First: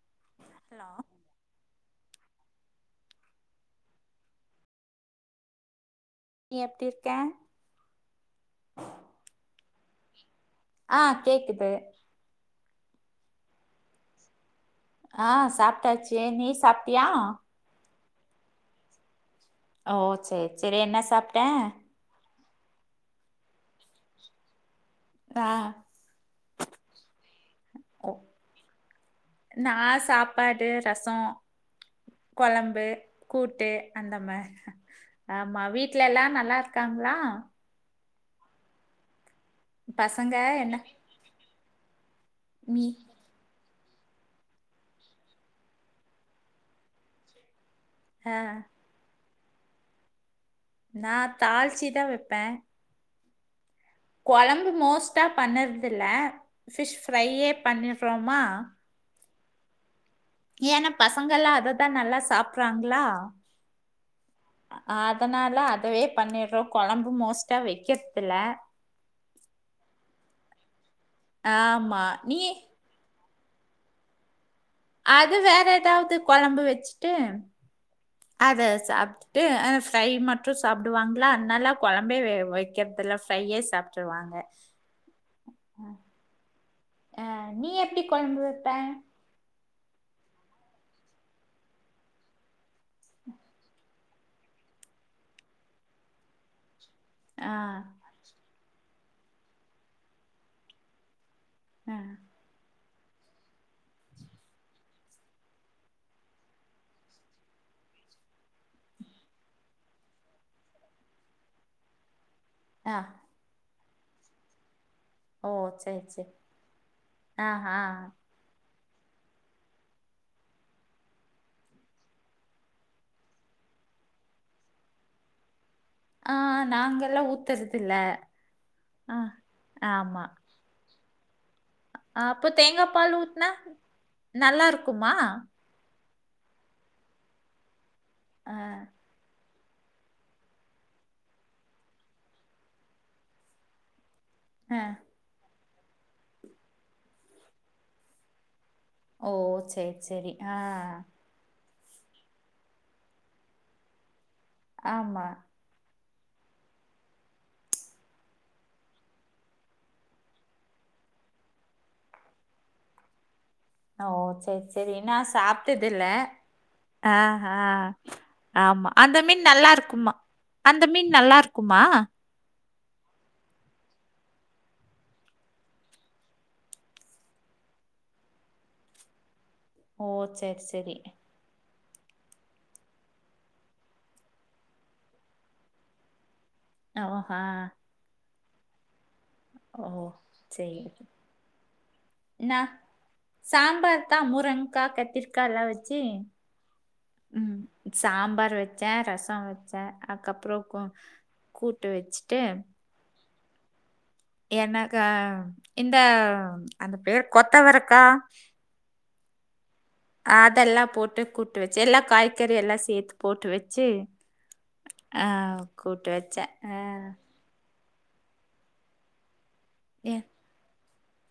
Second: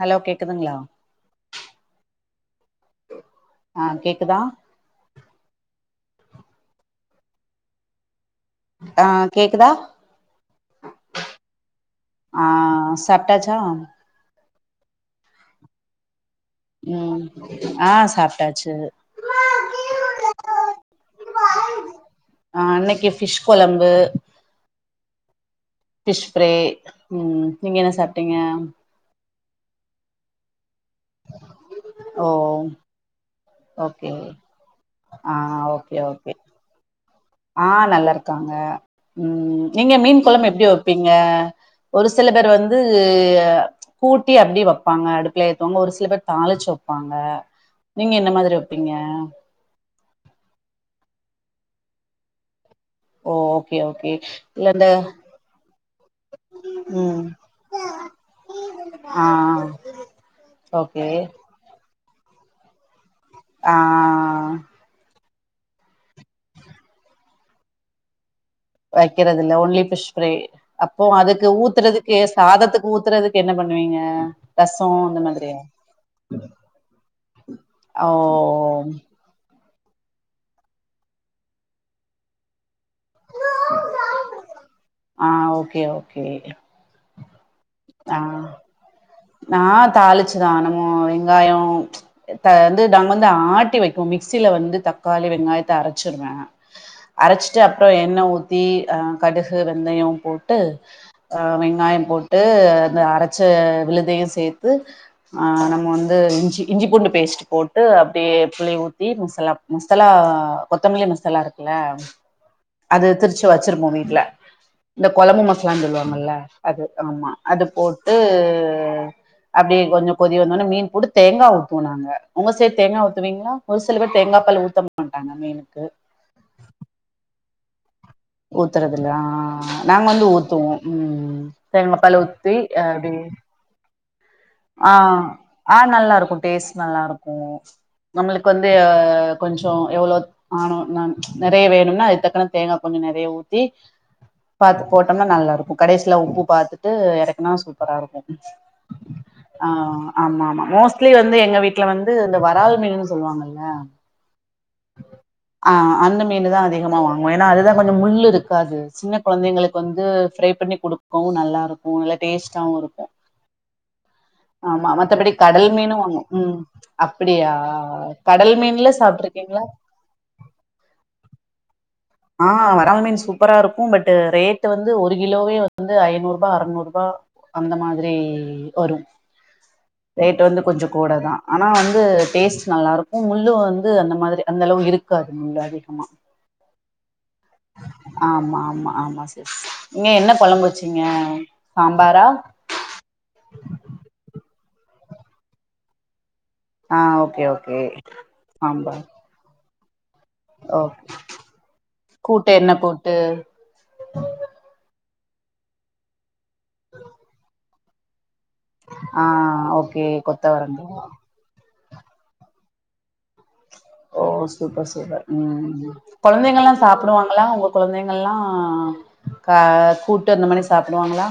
Hello கேக்குதுங்களா hello ஆ கேக்குதா நீ எப்டி இருக்க ஆ கேக்குதா ஆ கேக்குது ஆ சாப்ட்டாச்சா ஆ சாப்ட்டாச்சே நீ சாப்ட்டியா ம் ஆ சாப்ட்டாச்சு ஓ செர் செரி என்ன சாப்ட்டே ஆ இன்னைக்கு ஃபிஷ் கொழம்பு ஆ பிஷ் ஃபிரை ம் நீங்க என்ன சாப்பிட்டீங்க நான் சாப்பாடு ரசம் ஓ கொழம்பு கூட்டு ஓகே அந்த மாதிரி ஆ ஆமா ஓகே வீட்டுல ஓகே எல்லாம் நல்லா க்காங்களா ஆ நல்லாருக்காங்க ம் நீங்க மீன் பசங்க கொழம்பு எப்டி என்ன வெப்பீங்க ஒரு சில பேர் வந்து நீ கூட்டி அப்டி வப்பாங்க அடுப்பல ஏத்துவாங்க ஒரு சில பேர் தாளிச்சு வெப்பாங்க நீங்க என்ன ஆ மாதிரி வைப்பீ ங்க நா தாளிச்சி தா வெப்பே ஓ ஓகே ஓகே கி இல்ல கொழம்பு அந்த மோஸ்ட்டா பண்ணறதில்ல ஃபிஷ் ம் ஃப்ரையே பண்ணிடுறோமா ஆஆ ஏனா பசங்கல்லாம் அததான் நல்லா சாப்பறாங்களா ஆ அதனால அதவே பண்ணிடுறோ கொழம்பு மோஸ்டா வெக்கறத்தில்ல வைக்கிறதில்ல ஓன்லி ஃபிஷ் ஃபிரை அப்போ அதுக்கு ஆமா ஊத்துறதுக்கு நீ சாதத்துக்கு ஊத்துறதுக்கு என்ன பண்ணுவீங்க ரசோ அந்த அது மாதிரியா வேற ஏதாவது கொழம்பு வச்சுட்டு ஓ அத சாப்பிட்டு ட்டு அ ஃப்ரை மட்டு சாப்பிடுவாங்களா அதனால் கொழம்பே வெ வெக்கிறது இல்ல ஃப்ரையே சாப்பிட்டுருவாங்க ஆ ஓகே ஓகே ஆ நீ எப்டி கொழம்பு ஆ வெப்ப நா தாளிச்சுதான் நம்ம வெங்காயம் தா வந்து நாங்க வந்து ஆட்டி வெப்போ மிக்சியில வந்து தக்காளி வெங்காயத்தை அரைச்சிருவே ஆ அரைச்சிட்டு அப்புறம் எண்ணெய் ஊத்தி ஆ கடுகு வெந்தயம் போட்டு அ ஆ வெங்காயம் போட்டு அந்த அரைச்ச விழுதையு சேத்து ஆ நம்ம வந்து இஞ்சி இஞ்சி பூண்டு பேஸ்ட் போட்டு அப்டியே புளி ஊத்தி மசாலா மசலா கொத்தமல்லி மசாலா இருக்குல்ல ஆ அது திருச்சு வச்சிருப்போ வீட்ல இந்த கொழம்பு ஓ மசாலானு சரி சரி சொல்லுவாங்கல்ல அது ஆமா அது ஆஹா போட்டு அப்டி கொஞ்சோ கொதி வந்தோடன்னே மீன் போட்டு தேங்கா ஊத்துவோ நாங்க உங்க சைடு தேங்கா ஊத்துவீங்களா ஒரு சில பேர் தேங்காய் பால் ஊத்த மாட்டாங்க மீனுக்கு ஆ நாங்கல்லாம் ஊத்துறது இல்ல ஊத்துறதுல ஆ நாங்க ஆமா வந்து ஊத்துவோ ம் தேங்காய் பால் அப்போ ஊத்தி தேங்காய் அப்டி பால் ஊத்துனா நல்லா ஆ இருக்குமா ஆ நல்லா இருக்கு டேஸ்ட் நல்லா இருக்கு நம்ளுக்கு ஆ வந்து கொஞ்சோ எவ்ளோ ஆணு நா நெறைய வேணும்னா அது தக்குன்ன தேங்கா கொஞ்சோ நெறைய ஊத்தி ஆ பாத்து போட்டோம்னா நல்லா இருக்கு கடைசியில உப்பு பாத்துட்டு எறக்குனா சூப்பரா இருக்கு ஓ! ஆ சரி, சரி. ஆமா ஆ, ஆமா மோஸ்ட்லி வந்து எங்க வீட்ல வந்து இந்த வறால் மீனு சொல்வாங்கள்ல ஆமா ஆ அந்த மீனு தா அதிகமா வாங்குவோ ஏனா அதுதா கொஞ்சோ முள்ளிருக்காது சின்ன கொழந்தைங்களுக்கு வந்து ஃப்ரை பண்ணி குடுக்கவும் நல்லா இருக்கும் நல்லா டேஸ்ட்டாவும் இருக்கும் ஓ! சரி, ஆமா சரி. நான் மத்தபடி கடல் மீனும் சாப்பிட்டதில்ல. வாங்குவோம் ம் ம் ஆ, அப்பிடியா ஆ. கடல் ஆமா. மீன்லா அந்த மீன் சாப்ருக்கீங்களா நல்லா இருக்குமா? அந்த மீன் நல்லா இருக்குமா ஆ வறால் மீன் சூப்பரா இருக்கு பட் ரேட் வந்து ஒரு கிலோவே வந்து ஐநூறு ரூபா அறுநூறு ரூபா அந்த மாதிரி வரு ஓ! ரேட் சரி, வந்து கொஞ்சோ சரி. கூட தா ஆனா வந்து டேஸ்ட் நல்லா இருக்கு முள்ளும் வந்து அந்த மாதிரி அந்த அளவு இருக்காது முள்ளு அதிகமா அ ஓ ஆ ஆமா ஆமா ஆமா சிஸ் ஓ! நீங்க என்ன கொழம்பு சரி. வச்சீங்க சாம்பாரா நான் சாம்பார் தா முருங்கா கத்திரிக்காலா வச்சு ஆ ஓகே ம் ஓகே சாம்பார் வச்சே சாம்பார் ரசோ ஆ வெச்ச அதுக்கப்புறோ கு ஓகே கூட்டு வெச்சுட்டு ட்டு எனக்கா இந்த அந்த பேர் கொத்தவரக்கா ஆ ஓகே அதெல்லா கொத்தவரங்கா போட்டு கூட்டு வச்சு எல்லா காய்கறி எல்லா சேத்து போட்டு வச்சு ஓ சூப்பர் சூப்பர் ஆ, ம் கூட்டு வச்சேன் கொழந்தைங்கள்லா ஆ சாப்டுவாங் ங்களா உங்க கொழந்தைங்கள்லா கா ஏ- கூட்டு அந்தமானி சாப்டுவாங்களா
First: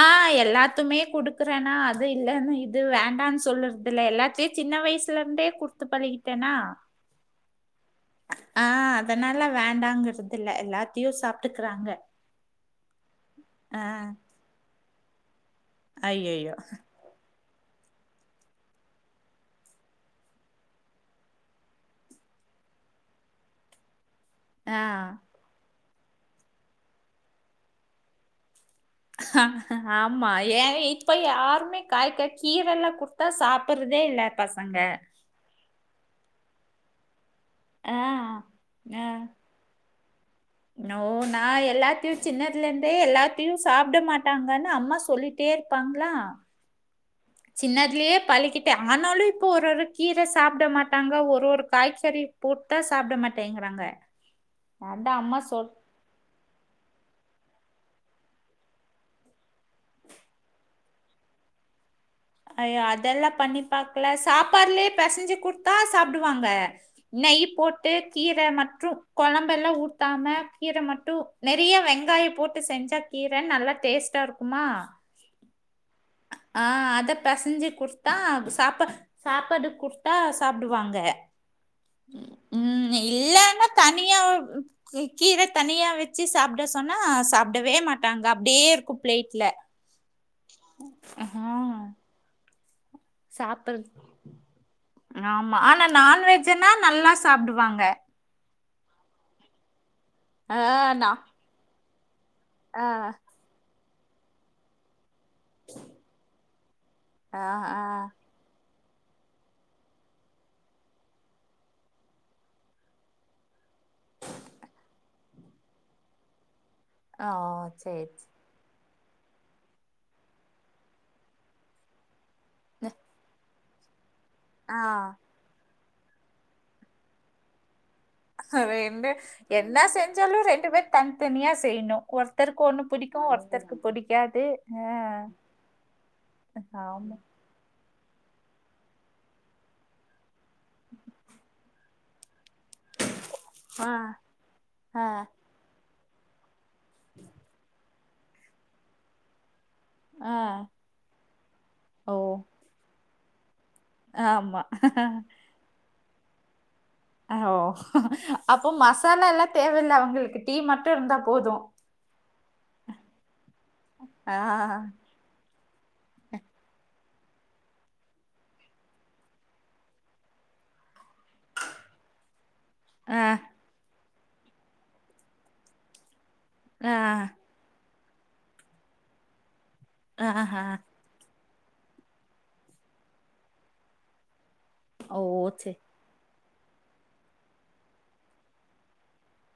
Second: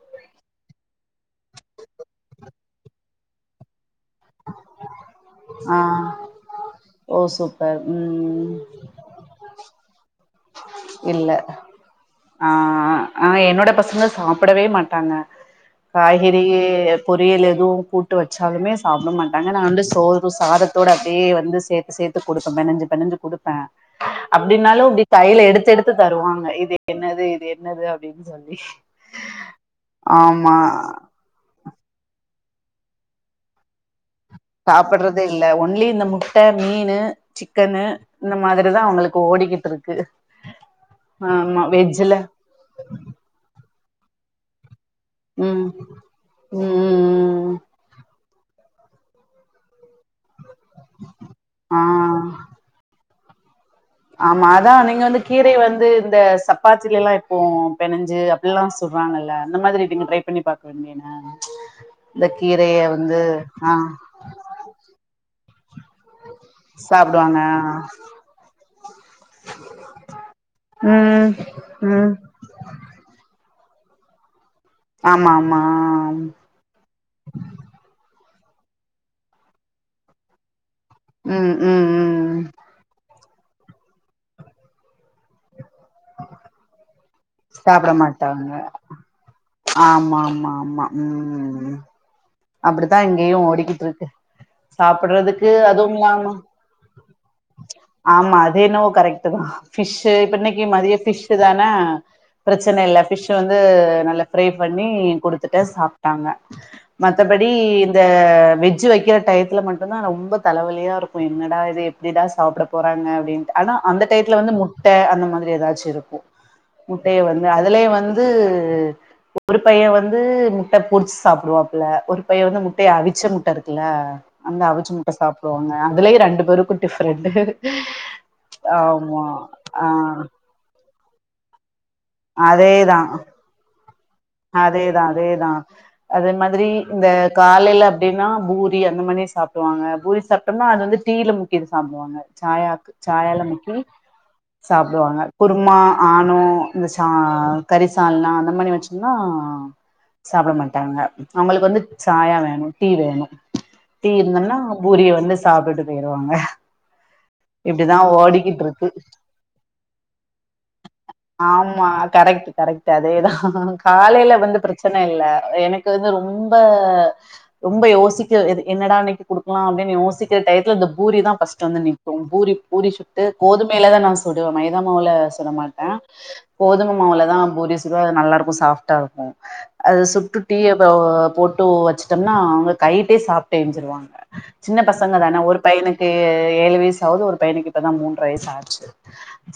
ஆ எல்லாத்துமே குடுக்குறேனா அது இல்லன்னு இது வேண்டான்னு சொல்லற்தில்ல எல்லாத்தியு சின்ன வயசுலருந்தே ஆ குடுத்து பழகிட்டேனா ஓ சூப்பர் ம் ம் ஆ அதனால வேண்டாங்கிது இல்ல ஆ ஆ என்னோட ஆ பசங்க சாப் பிடவே மாட்டாங்க ஐயோ காய்கறியே பொரியல் எதுவும் கூட்டு வச்சாலுமே சாப்ட மாட்டாங்க நா வந்து சோறு சாதத்தோடு அப்டியே வந்து சேத்து சேத் டுத்து குடுப்பே பெனஞ்சு பெனஞ்சு குடுப்பே ஆ அப்டின்னாலு இப்டி கையில எடுத் தெடுத்து தருவாங்க இது என்னது இது என்னது அப்டின் சொல்லி ஆமா ஏன் இப்பை யாருமே காய்க்க கீரெல்லா குட்த்தா சாப்பிறதே இல்ல பசங்க சாப்பிட்றதே இல்ல ஒன்லி இந்த முட்ட மீனு சிக்கனு ஆ இந்த மாதிரிதா ஆ அவங்களுக்கு ஓடிக்கிட்ருக்கு நோ நா எல்லாத்தையு சின்னதுலந்தே எல்லாத்தையும் சாப்ட மாட்டாங்கன் அம்மா சொ சொல்லிட்டே ம் இருப்பாங்ளா ம் ம் ம் சின்னதுலயே பழக்கிட்டே ஆனாலு இப்ப ஒரு ஒரு கீர சாப்ட மாட்டாங்க ஒரு ஒரு ஒரு காய்சறி ஆ போட்டா சாப்ட மாட்டேங்கிறாங்க ஆமா அதா நீங்க வந்து அதான் அம்மா கீரைய சொல் வந்து இந்த சப்பாத்திலயெல்லா இப்போ பெனஞ்சு அப்டில்லா சொல்றாங்கள்ல அந்த மாதிரி நீங்க ட்ரை பண்ணி பாக்க வேண்டியன இந்த கீரைய வந்து ஆ பாட்டுலயே பெசஞ்சு குடுத்தா சாப்டுவாங்க சாப்டுவாங்க நெய் போட்டு கீர மட்டும் கொழம்பெல்லாம் ஊத்தாம கீர மட்டு ம் நெறைய ம் வெங்காயம் போட்டு செஞ்சா கீர நல்லா டேஸ்ட்டா இருக்குமா ஆமா ஆமா ஆம் ஆ அத பெசஞ்சு குடுத்தா சாப்பா சாப்பாடு குடுத்தா சாப்டுவாங்க ம் ம் ம் ம் இல்லன்னா தனியா கீர தனியா வச்சு சாப்ட சொன்னா சாப்டவே மாட்டாங்க அப்டியே இருக்கு பிளேட்ல ஆமா ஆமா ஆமா ஆஹா அப்டித்தா இங்கயு ஓடிக்கிட்டு சாப்பறது இருக்கு சாப்டுறதுக்கு ஆமா ஆனா அதுவு இல்லாம நான்வெஜ்ன்னா நல்லா சாப்டுவாங்க ஆமா அது என்னவோ கரெக்ட்டுதா ஃபிஷ்ஷு இப்ப ஆ இன்னைக்கு மதியோ நா ஃபிஷ்ஷு தான பிரச்சன ஆ இல்ல ஃபிஷ்ஸு வந்து நல்லா ஃப்ரை பண்ணி குடுத்துட்டே சாப்டாங்க ஆ மத்தபடி ஆ இந்த வெஜ் வெஜ்ஜு வைக்கிற டயத்துலா மட்டுதா ரொம்ப தலவலியா இருக்கு என்னடா இது எப்டிதா சாப்ட போறாங்க அப்டின்னு ஆனா அந்த டைத்துல வந்து முட்ட அந்த மாரி எதாச்சு இருக்கு முட்டைய ஆ வந்து அதுலயே சேரி வந்து ஒரு பைய வந்து முட்ட பொரிச்சு சாப்டுவா ஒரு பைய வந்து முட்டைய சேரி அவிச்ச முட்ட இருக்குல்ல அந்த ஆ அவிச்ச முட்ட சாப் வோங்க அதுலயு ரெண்டு பேருக்கு டிஃப்ரெண்டு ரெண்டு ஆமா என்ன ஆ செஞ்சாலு ரெண்டு பேர் தனித்தனியா செய்ணு ஒர்த்தருக்கு ஒன்னு அதேதா பிடிக்கு ஒர்த்தருக்கு புடிக்காது ஆ அதேதா அதேதா அதே மாதிரி இந்த ஆமா காலேல அப்டினா பூரி அந்த மனி சாப்டுவாங்க பூரி சாப்ட்டம்னா அது வந்து டீல முக்கி இது சாப் சாயா சாயால முக்கி ஆ ஆ சாப்டுவாங்க குருமா ஆணோ இந்த சா கறிசால்னா அந்த மாரி வச்சம்ன்னா ஆ சாப்ட மாட்டாங்க அவுங்களுக் வந்து ஓ சாயா வேணு டீ வேணு டீ இருந்தோன்னா ஆமா பூரிய வந்து சாப்ட்டுட்டு போயிருவாங்க ஓ இப்டிதா ஓடிக்கிட்டு அப்போ இருக்கு மசாலால்லா தேவல்ல அவங்களுக்கு டீ மட்டு இருந்தா போது ஆமா கரெக்ட் கரெக்டு அதேதா ஆ காலேல வந்து பிரச்சன இல்ல எனக்கு வந்து ரொம்ப ரொம்ப யோசிக்க எது என்னடா இன்னைக்கு குடுக்லா அப்டின் யோசிக்கிற டையத்ல இந்த பூரிதா ஃபஸ்ட் வந்து நிக்கு பூரி பூரி ஆ சுட்டு கோதுமைல தா நா சுடுவே மைதா மாவுல சுட மாட்டே ஆ கோதும மாவுலதா பூரி சுட நல்லா இருக்கு சாஃப்டா இருக்கு அது சுட்டு ஆஹா டீய போ போட்டு வச்சுட்டம்னா அவ்ங்க கைட்டே சாப்ட்டு எஞ்சிருவாங்க சின்ன பசங்க ஓ தானே ஒரு சே பையனு க்கு ஏழு வயசு ஆவுது ஒரு பையனுக்கு இப்பதா மூன்ற வயசு ஆச்சு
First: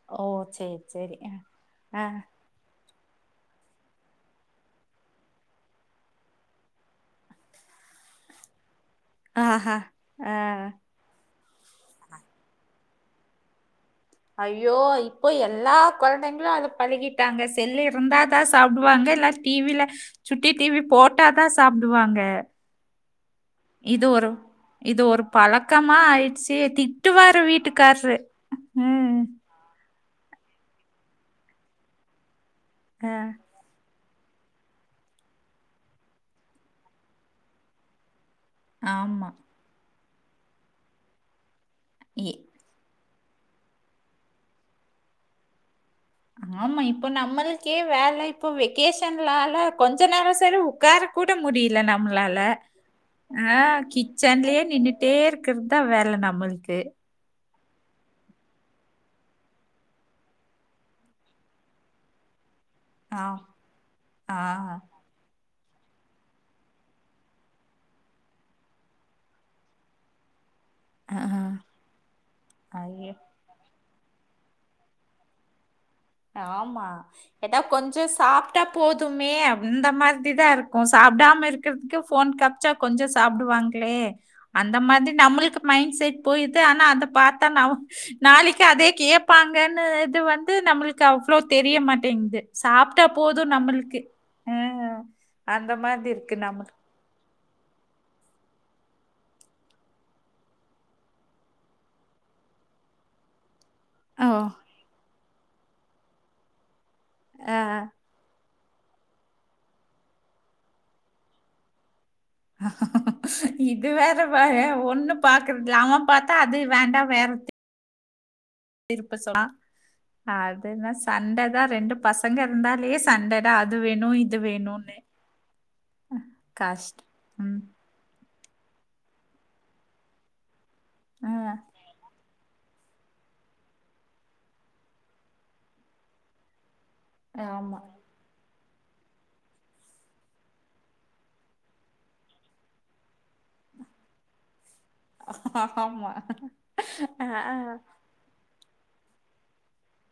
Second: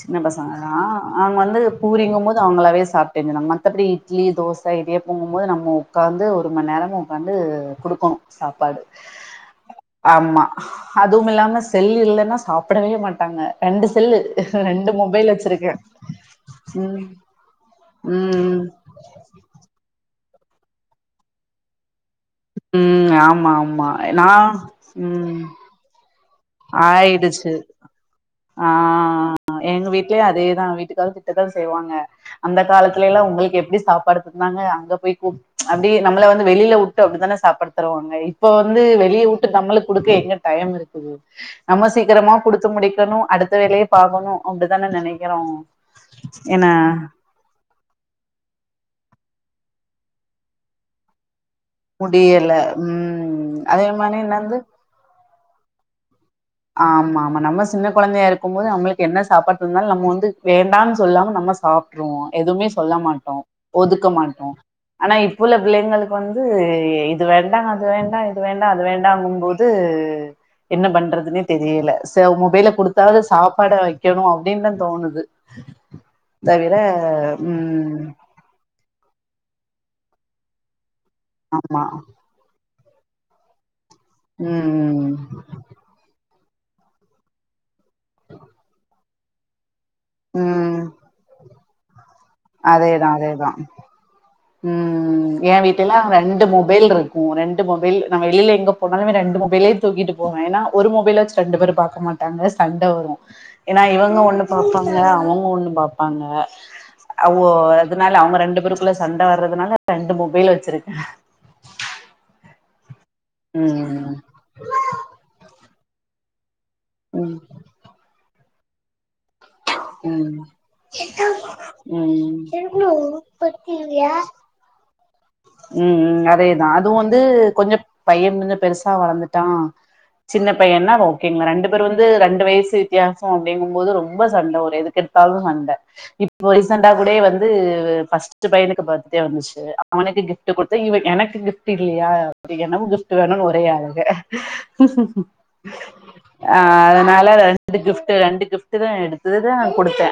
சின்ன ஓ பசங்கதா சேரி சேரி அவங்க வந்து ஆ ஆ பூரிங்க போது அவங்களாவே சாப்டேங்ளா மத்தபடி இட்லி தோச இடியாப்பங்க போது நம்ம உக்காந்து ஒரு மண் நேரோ வந்து குடுக்கணு சாப்பாடு ஆஹா ஆ ஆமா அதுவுமில்லாம செல்லு இல்லனா சாப்புடவே மாட்டாங்க ரெண்டு செல்லு ஐயோ ரெண்டு இப்போ மொபைல் வச்சிருக்கே எல்லா கொழந்தைங்ளு அது ம் பழகிட்டாங்க செல்லு இருந்தாதா ம் சாப்டுவ இப்ப அங்க இல்ல டிவில சுட்டி டிவி போட்டாதா சாப்டுவாங்க ம் ஆமா ஆமா நா ம் அக்கமா ஆயிடுச்சு திட்டுவாரு ஆயிடுச்சு வீட்டுக்காரரு ஆ ம் எங்க வீட்லயு அதேதா வீட்டுகாரு திட்டதா செய்வாங்க அந்த ஆ, காலத்துலேலா உங்களுக் எப்டி சாப்பாடு ந்தாங்க அங்க போய் கூப் அப்டியே நம்மள வந்து வெளில வுட்டு அப்டிதானே சாப்பாடு தருவாங்க இப்ப வந்து வெளிய ஆமா உட்டு நம்மளு குடுக்க எங்க டையம் இருக்குது நம்ம சீக்கிரமா இ- குடுத்து முடிக்கணு அடுத்த வேலய பாக்கணு அப்டிதான நெனைக்கிறோ என்ன ஆமா இப்போ நம்மளுக்கே வேல இப்போ வெக்கேஷன்லால கொஞ்சோ நேர செலவு உக்கார கூட முடியல நம்ளால முடியல ம் ஆ அதே மாரி என்னது கிச்சன்லயே நின்னுட் அப்டியே இருக்கறது தா வேல நம்மளுக்கு ஆமா ஆமா நம்ம சின்ன கொழந்தையா இருக்குமோது நம்மளுக்கு என்ன சாப்பாடு தந்தாலு நம்ம வந்து வேண்டான் சொல்லாம நம்ம சாப் ட்ருவோ எதுமே சொல்ல ஆ மாட்டோ ஒதுக்க ஆ மாட்டோ ஆனா இப்புள்ள பிள்ளைங்களுக்கு வந்து இது வேண்டா அது வேண்டா இது வேண்டா அது வேண்டாங்கும்போது து என்ன ஆ பண்றதுன்னே தெரியல சோ மொபைல ஐயோ கொடுத்தாவது சாப்பாட வ க்கணு அப்டின்தா தோணுது தவிர ஆமா எதா கொஞ்சோ ம் சாப் ட்டா போதுமே இந்த மாதிரி தா இருக்கு சாப்டாம ஆமா இருக்குறதுக்கு ஃபோன் ச்சா கொஞ்சோ சாப்டுவாங்களே அந்த மாதிரி ம் நம்மளுக் மைண்ட் செட் போயுது ஆனா அத பாத்தா ந நாளைக்கு அதே கேப் ப்பாங்கன்னு இது வந்து ம் நம்மளுக்கு அவ்ளோ தெரியமாட்டேங்து அதேதா அதேதா அஹ் ம் எ அந்த வீட்டுல்லா மாதிரி இருக்கு ரெண்டு நம்மளுக்கு மொபைல் இருக் கு ரெண்டு மொபைல் நா வெளில எங்க போனாலுமே ரெண்டு மொபைல தூக்கிட்டு போவே ஏன்னா ஒரு மொபைல வச்சு ரெண்டு பேர் பாக்க மாட் மாட்டாங்க சண்ட வரு ஏனா இவங்க ஓ ஒன்னு பாப்பாங்க அவங்க ஒன்னு பாப்பாங்க அவு அஹ் அதனால அவங்க ரெண்டு பேருக்குள்ள சண்டை வர்றதுனால ரெண்டு மொபைலு வச்சிருக்க இது ம். வேற பாரே ஒன்னு பாக்குறதுல அவ பாத்தா அது வேண்டா வேற ம். திருப்ப சொனா ம். அதுதா சண்ட தா ரெண்டு பசங்க ம். இருந்தாலே சண்ட தா அது வேணு உருப்படியா இது வேணுன் ம் அதேதா அது கஷ்டம் வந்து ம் கொஞ்சோ பைய வந்து பெருசா வளந்துட்டா சின்ன பையனா ஓகே ஆ, இவங்க ரெண்டு பேர் வந் து ரெண்டு வயசு வித்தியாசோ அப்டிங்கும்போது ரொம்ப சண்ட வரு எதுக்கெடுத்தாலு சண்ட இ இப்போ ரீசண்டா கூடயே வந்து ஆமா ஃபர்ஸ்ட் பையனுக்கு பர்த்டே வந்துச்சு அவனுக்கு கிஃப்ட் குடுத்தா இவ எனக்கு கிஃப்ட் இல்லயா அது எனக்கு கிப்ட் வேணுனு ஒரே அழுக ஆமா அ ஆ, அதனால ரெண்டு கிஃப் டு ரெண்டு கிஃப்ட்டுதா எடுத்துதா குடுத்தே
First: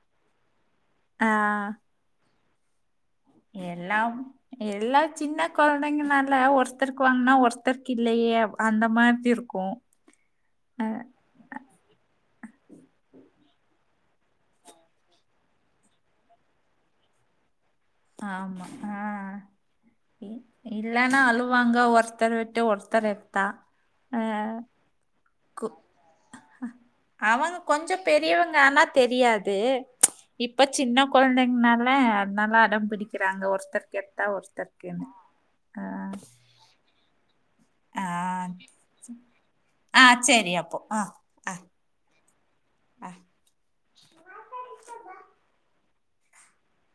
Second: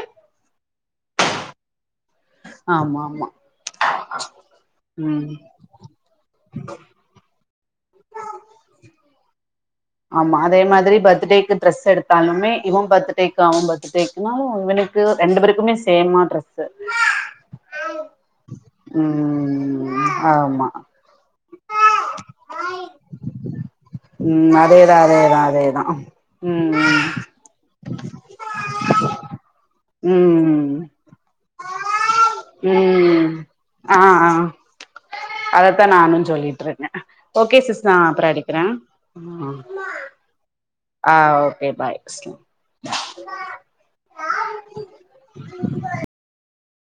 அ ஆமா மா எல்லாம் எல்லா சின்னக் கொழந்தைங்கனால ஒருத்தருக் வாங்னா ஒருத்தருக் இல்லையே அப் அந்த மாதிருக்கு ஆமா அதே மாதிரி பர்த்துடேக்குப் ட்ரெஸ் எடுத்தாலுமே இவம் பர்த்துடேக்கு அவம் பர்த்துடேக்குனாலு இவனுக்கு ரெண்டு பேருக்குமே சேமா ட்ரெஸ் ஆமா அ ம் ஆமா இல்லனா அழுவாங்க ஒருத்தர விட்டு ஒருத்தர் எட்த்தா ம் ம் அதேதா அதே கு அவங்க கொஞ்சோ பெரியவங்க ஆனா தெரியாது இப்ப ம் சின்ன கொழந்தைங்னால அத்னால அடம் ம் பிடிக்கிறாங்க ஆ ஒருத்தர்க்கேத்தா ஆ ஒருத்தர்க்குனு அதத்தா நானுஞ் சொல்லிட்ருக்கே ஓகே சிஸ் நா ஆ ஆ அப்றோ அடிக்றே ஆ ஆ சேரி அப்போ ஆ ஓகே பாய் ஆ